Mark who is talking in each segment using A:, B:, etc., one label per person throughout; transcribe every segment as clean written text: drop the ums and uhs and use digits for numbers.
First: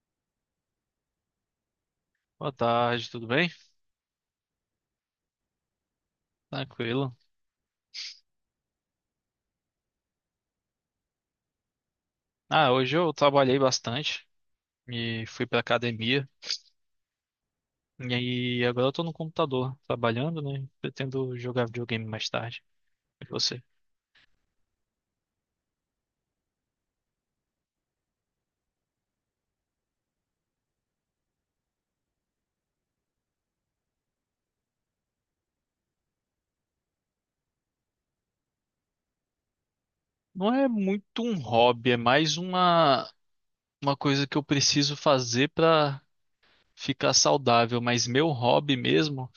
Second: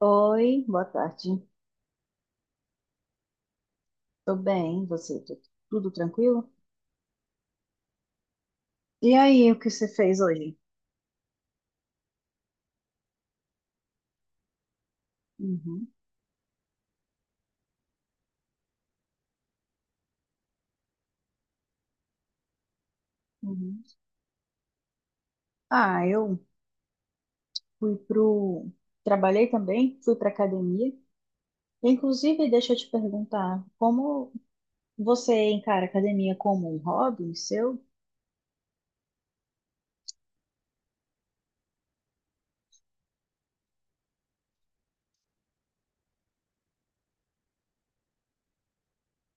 A: Oi, boa tarde.
B: Boa tarde, tudo bem?
A: Tô bem, e você? Tudo tranquilo?
B: Tranquilo.
A: E aí, o que você fez hoje?
B: Hoje eu trabalhei bastante e fui pra
A: Uhum,
B: academia. E aí agora eu tô no computador trabalhando, né? Pretendo jogar videogame mais tarde. E você?
A: uhum. Eu fui pro... Trabalhei também, fui pra academia. Inclusive, deixa eu te perguntar, como você encara a academia como um hobby seu?
B: Não é muito um hobby, é mais uma coisa que eu preciso fazer pra ficar saudável. Mas meu hobby mesmo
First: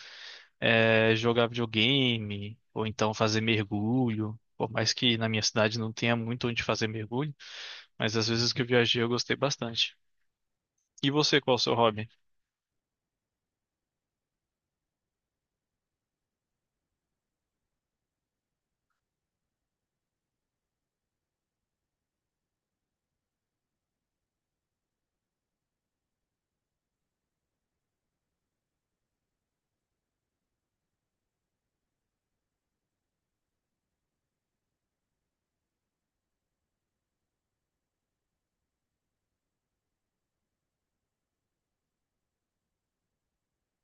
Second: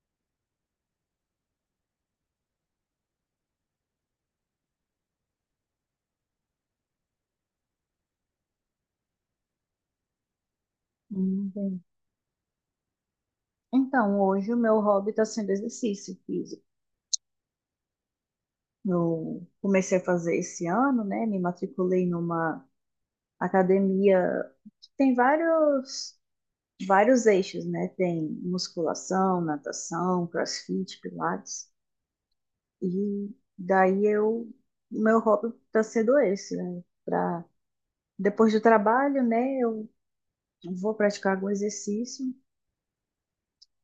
B: é jogar videogame ou então fazer mergulho. Por mais que na minha cidade não tenha muito onde fazer mergulho, mas às vezes que eu viajei eu gostei bastante. E você, qual é o seu
A: Bem.
B: hobby?
A: Então, hoje o meu hobby está sendo exercício físico. Eu comecei a fazer esse ano, né? Me matriculei numa academia que tem vários eixos, né? Tem musculação, natação, crossfit, pilates. E daí meu hobby está sendo esse, né? Pra, depois do trabalho, né? Eu vou praticar algum exercício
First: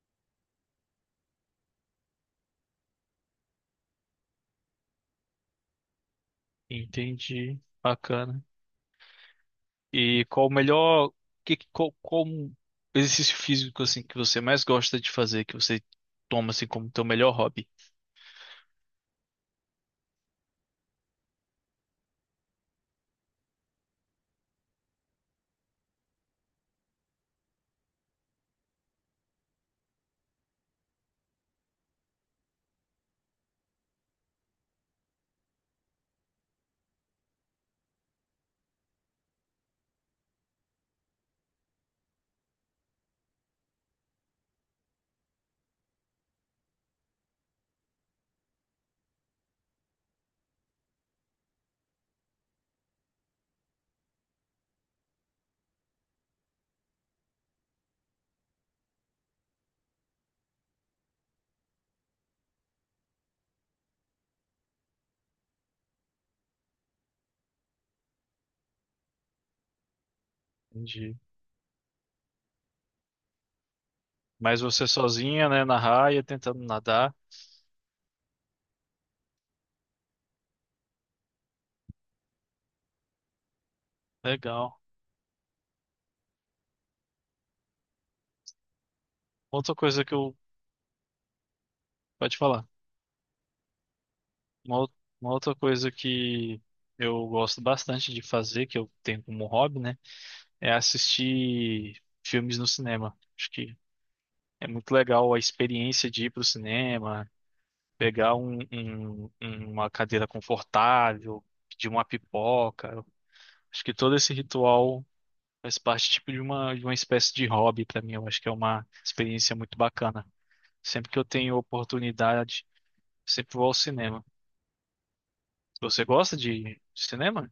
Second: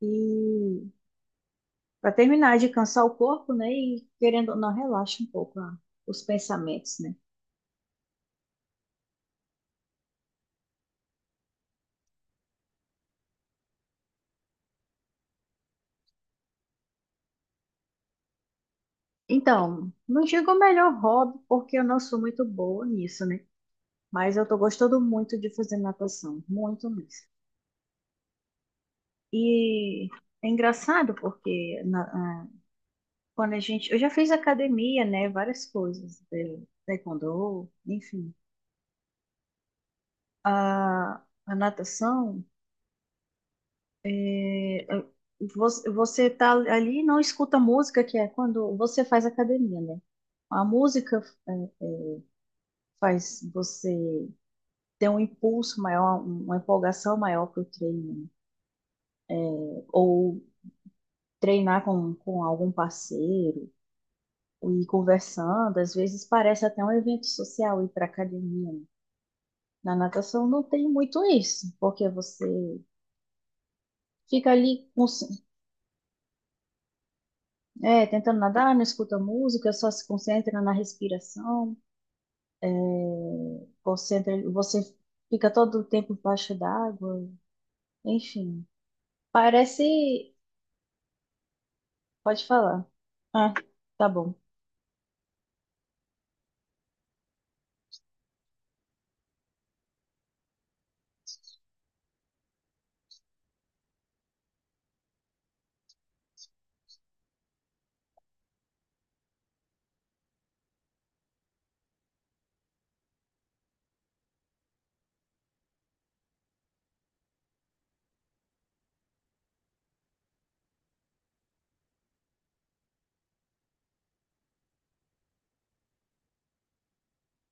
A: e para terminar de cansar o corpo, né? E querendo ou não, relaxa um pouco os pensamentos, né?
B: Entendi. Bacana. E qual o melhor, qual exercício físico assim que você mais gosta de fazer, que você toma assim como teu melhor hobby?
A: Então, não digo o melhor hobby, porque eu não sou muito boa nisso, né? Mas eu tô gostando muito de fazer natação, muito mesmo. E é engraçado porque quando a gente. Eu já fiz academia, né? Várias coisas, taekwondo, enfim. A natação, eh, você tá ali e não escuta música, que é quando você faz academia, né? A música faz você ter um impulso maior, uma empolgação maior para o treino, né? Ou treinar com algum parceiro. E conversando, às vezes parece até um evento social ir para a academia, né? Na natação não tem
B: Entendi.
A: muito isso, porque você fica
B: Mas você
A: ali cons-
B: sozinha, né, na raia, tentando nadar.
A: é, tentando nadar, não escuta música, só se concentra na respiração, concentra,
B: Legal.
A: você fica todo o tempo embaixo d'água, enfim.
B: Outra coisa que
A: Parece,
B: eu, pode
A: pode
B: falar.
A: falar. Ah, tá bom,
B: Uma, ou- uma outra coisa que eu gosto bastante de fazer, que eu tenho como hobby, né, é assistir filmes no cinema. Acho que é muito legal a experiência de ir pro cinema, pegar uma cadeira confortável, pedir uma pipoca. Acho que todo esse ritual faz parte tipo de uma espécie de hobby para mim. Eu acho que é uma experiência muito bacana. Sempre que eu tenho oportunidade, sempre vou ao cinema. Você gosta de cinema?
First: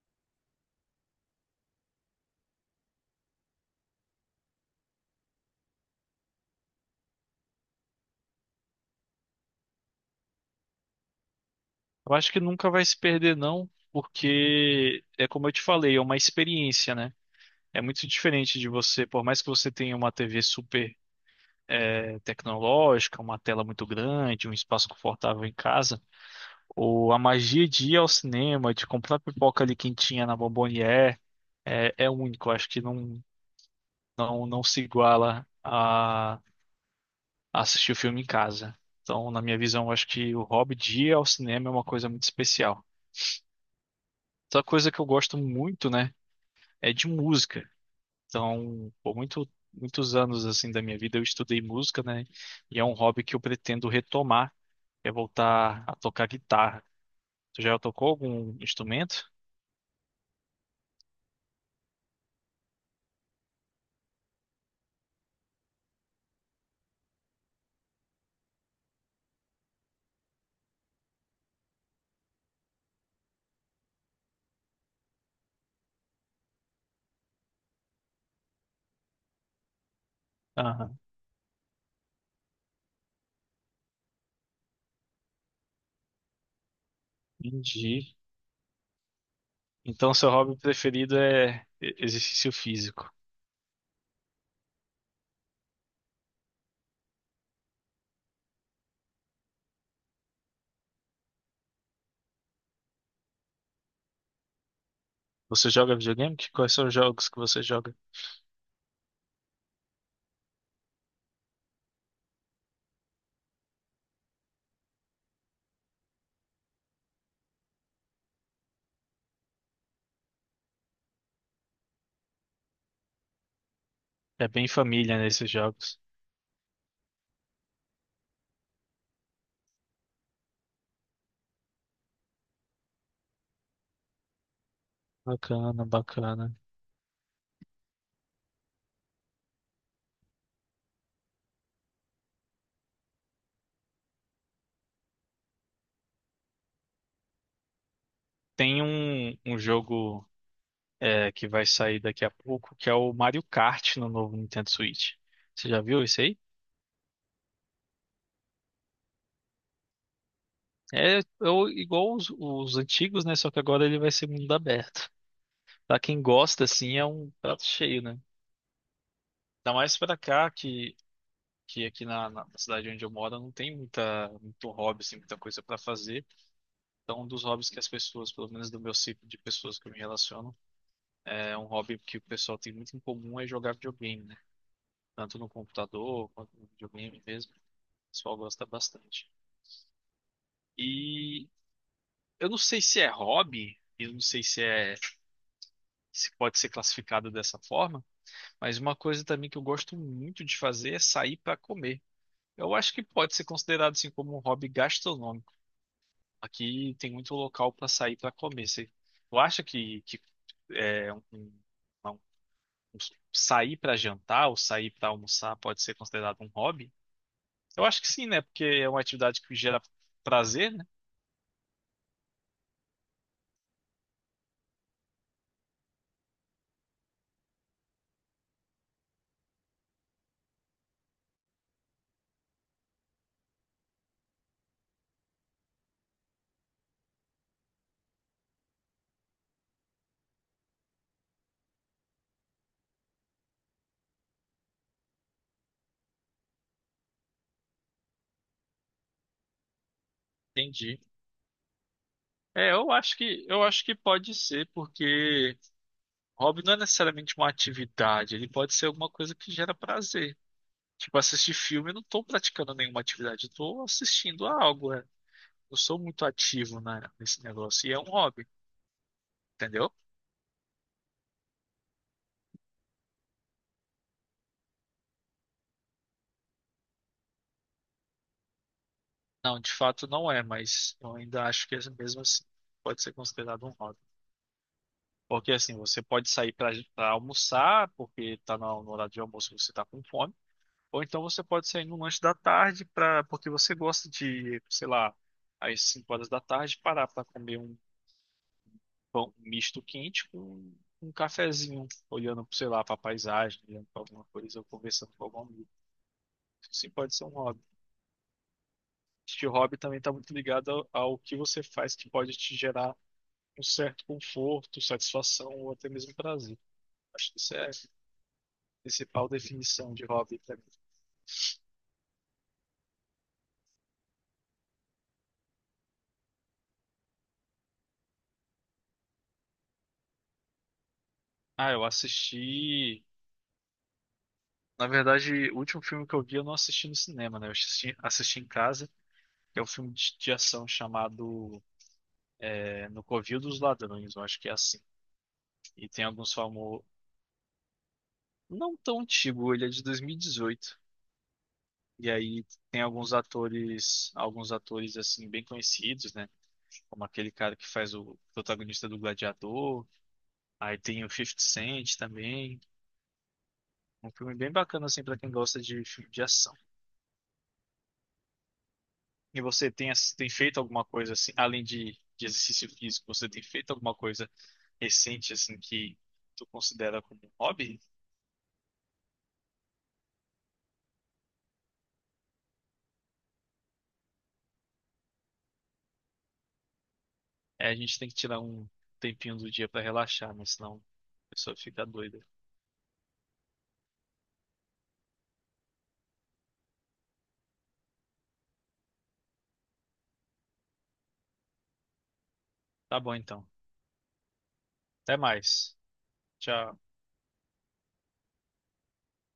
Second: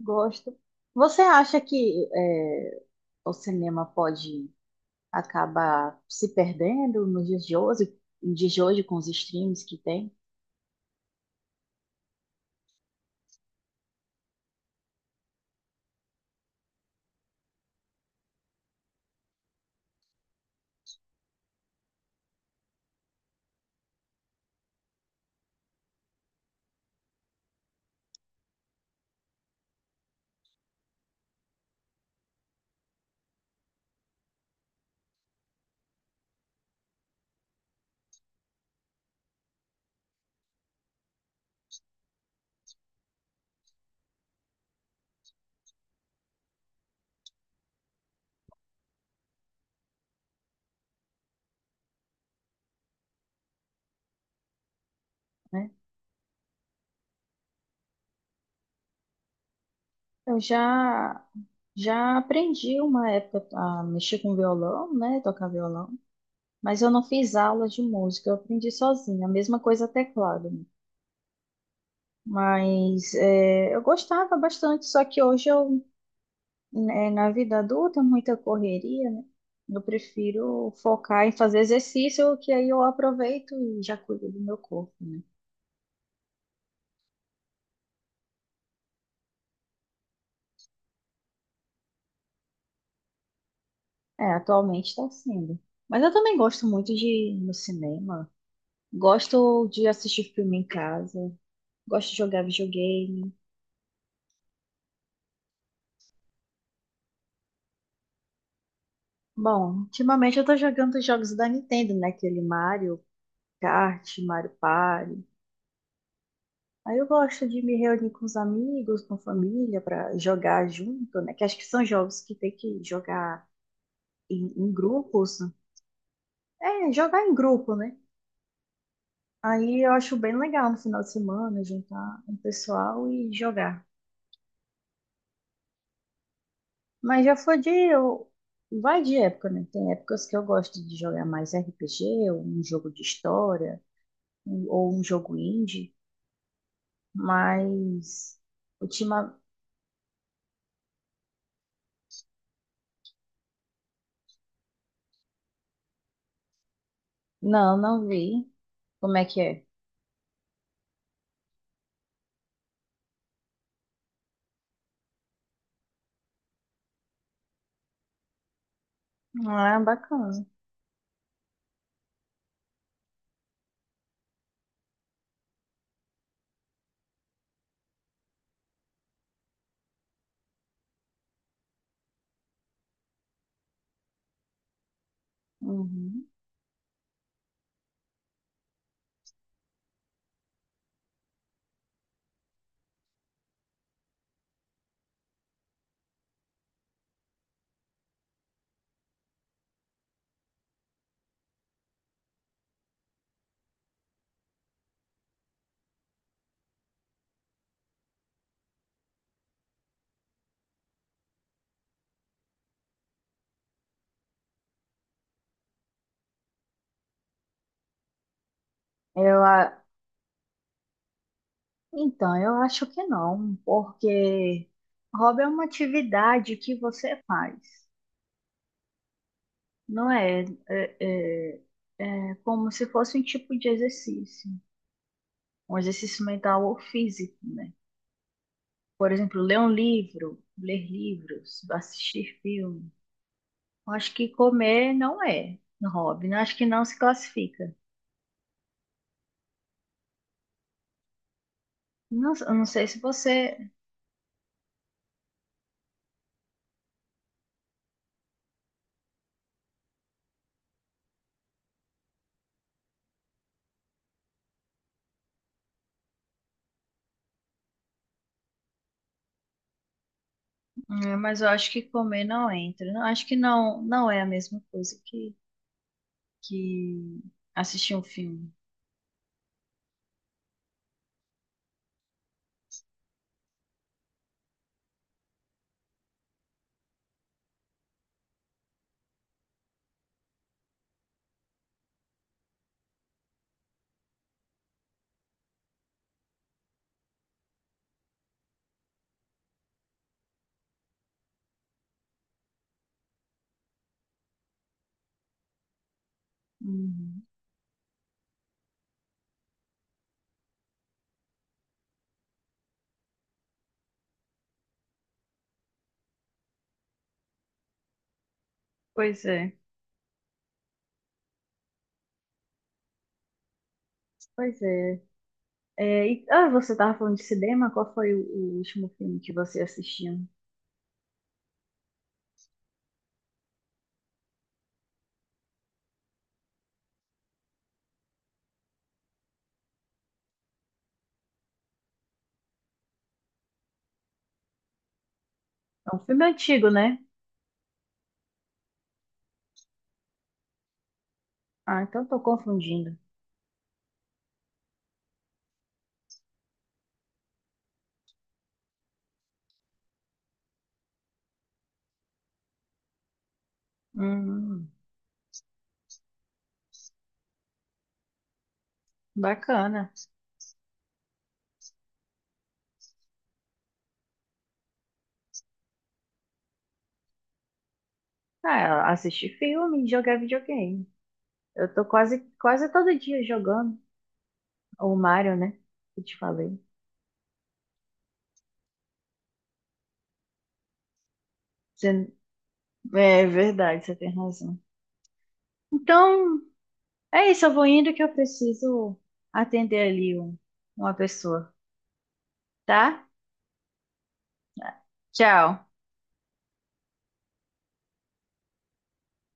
A: gosto. Você acha que é, o cinema pode acaba se perdendo nos dias de hoje, nos dias de hoje com os streams que tem,
B: Eu acho que nunca vai se perder, não, porque é como eu te falei, é uma experiência, né? É muito diferente de você, por mais que você tenha uma TV super tecnológica, uma tela muito grande, um espaço confortável em casa, ou a magia de ir ao cinema, de comprar pipoca ali quentinha na Bombonier, é, é único. Eu acho que não, não se iguala a assistir o filme em casa. Então, na minha visão, eu acho que o hobby de ir ao cinema é uma coisa muito especial. Outra coisa que eu gosto muito, né, é de música. Então, por muitos anos assim da minha vida eu estudei música, né, e é um hobby que eu pretendo retomar, quer
A: né?
B: voltar a tocar guitarra. Tu já tocou algum instrumento?
A: Eu já aprendi uma época a mexer com violão, né? Tocar violão, mas eu não fiz aulas de música, eu aprendi sozinha, a mesma coisa teclado, né? Mas é, eu gostava bastante, só que hoje eu, né, na vida adulta, muita correria, né? Eu prefiro
B: Aham,
A: focar em fazer exercício, que aí eu aproveito e já cuido do meu corpo, né?
B: entendi. Então, seu hobby preferido é exercício físico.
A: É, atualmente está sendo. Mas eu também gosto muito de ir no cinema. Gosto de assistir filme em casa. Gosto de jogar videogame.
B: Você joga videogame? Quais são os jogos que você joga?
A: Bom, ultimamente eu tô jogando os jogos da Nintendo, né? Aquele Mario Kart, Mario Party. Aí eu gosto de me reunir com os amigos, com a família, para jogar junto, né? Que acho que são jogos que tem que jogar
B: É bem
A: em
B: família
A: grupos.
B: nesses jogos.
A: É, jogar em grupo, né? Aí eu acho bem legal no final de semana juntar um pessoal e jogar.
B: Bacana, bacana.
A: Mas já foi de. Eu... Vai de época, né? Tem épocas que eu gosto de jogar mais RPG, ou um jogo de história, ou um jogo indie, mas.
B: Tem
A: Ultima...
B: um jogo que vai sair daqui a pouco, que é o Mario Kart no novo Nintendo Switch. Você já viu isso aí?
A: Não, não vi. Como é que é?
B: É, igual os antigos, né? Só que agora ele vai ser mundo aberto. Pra quem gosta, assim, é um prato cheio, né?
A: Ah,
B: Ainda
A: é
B: mais pra
A: bacana.
B: cá, que aqui na cidade onde eu moro não tem muito hobby, assim, muita coisa pra fazer. Então, um dos hobbies que as pessoas, pelo menos do meu ciclo de pessoas que eu me relaciono, é um hobby que o pessoal tem muito em comum é jogar videogame, né? Tanto no
A: Uhum.
B: computador quanto no videogame mesmo. O pessoal gosta bastante. E eu não sei se é hobby, eu não sei se é, se pode ser classificado dessa forma, mas uma coisa também que eu gosto muito de fazer é sair pra comer. Eu acho que pode ser considerado assim como um hobby gastronômico. Aqui tem muito local para sair para comer. Você, tu acha que é, um- sair para jantar ou sair para almoçar pode ser considerado um hobby? Eu acho que sim, né? Porque é uma atividade
A: Eu,
B: que gera
A: a-
B: prazer, né?
A: então, eu acho que não, porque hobby é uma atividade que você faz, não é? É como se fosse um tipo de exercício, um exercício mental ou físico, né? Por exemplo, ler um livro, ler livros, assistir filme. Eu acho que comer não é um hobby, né? Acho que não se classifica.
B: Entendi.
A: Não, eu não
B: É,
A: sei se
B: eu
A: você,
B: acho que pode ser, porque hobby não é necessariamente uma atividade, ele pode ser alguma coisa que gera prazer. Tipo, assistir filme, eu não tô praticando nenhuma atividade, eu tô assistindo a algo, né? Eu sou muito ativo nesse negócio e é um hobby, entendeu?
A: mas eu acho que comer não entra. Não, acho que não, não é a mesma coisa que assistir um filme.
B: Não, de fato não é, mas eu ainda acho que é mesmo assim pode ser considerado um hobby. Porque assim, você pode sair para almoçar, porque tá no horário de almoço e você tá com fome, ou então você pode sair no lanche da tarde para porque você gosta de, sei lá, às 5 horas da tarde parar para comer um pão misto quente com um cafezinho, olhando, sei lá, para paisagem, olhando para alguma coisa ou conversando com algum amigo. Isso sim pode
A: Uhum.
B: ser um hobby. Este hobby também está muito ligado ao que você faz que pode te gerar um certo conforto, satisfação ou até mesmo prazer. Acho que isso é a
A: Pois
B: principal
A: é,
B: definição de hobby pra mim.
A: pois é. Você estava falando de cinema, qual foi o último filme que você assistiu?
B: Ah, eu assisti. Na verdade, o último filme que eu vi eu não assisti no cinema, né? Eu assisti, assisti em casa. É um filme de ação chamado No Covil dos Ladrões, eu acho que é assim. E
A: É um
B: tem
A: filme
B: alguns
A: antigo,
B: famosos.
A: né?
B: Não tão antigo, ele é de 2018. E dezoito.
A: Ah, então
B: E
A: estou
B: aí tem
A: confundindo.
B: alguns atores assim bem conhecidos, né? Como aquele cara que faz o protagonista do Gladiador, aí tem o Fifty Cent também. Um filme bem
A: Hum,
B: bacana, assim, pra quem gosta de filme de ação. E você tem,
A: bacana.
B: tem feito alguma coisa, assim, além de exercício físico, você tem feito alguma coisa recente, assim, que tu considera como um hobby?
A: Ah, assistir filme e jogar videogame. Eu tô quase todo dia jogando o Mario, né? Que eu te falei.
B: É, a gente tem que tirar um tempinho do dia pra relaxar, né? Senão a pessoa fica
A: Você-
B: doida.
A: É verdade, você tem razão. Então, é isso, eu vou indo que eu preciso atender ali uma pessoa,
B: Tá
A: tá?
B: bom, então. Até
A: Tchau.
B: mais. Tchau.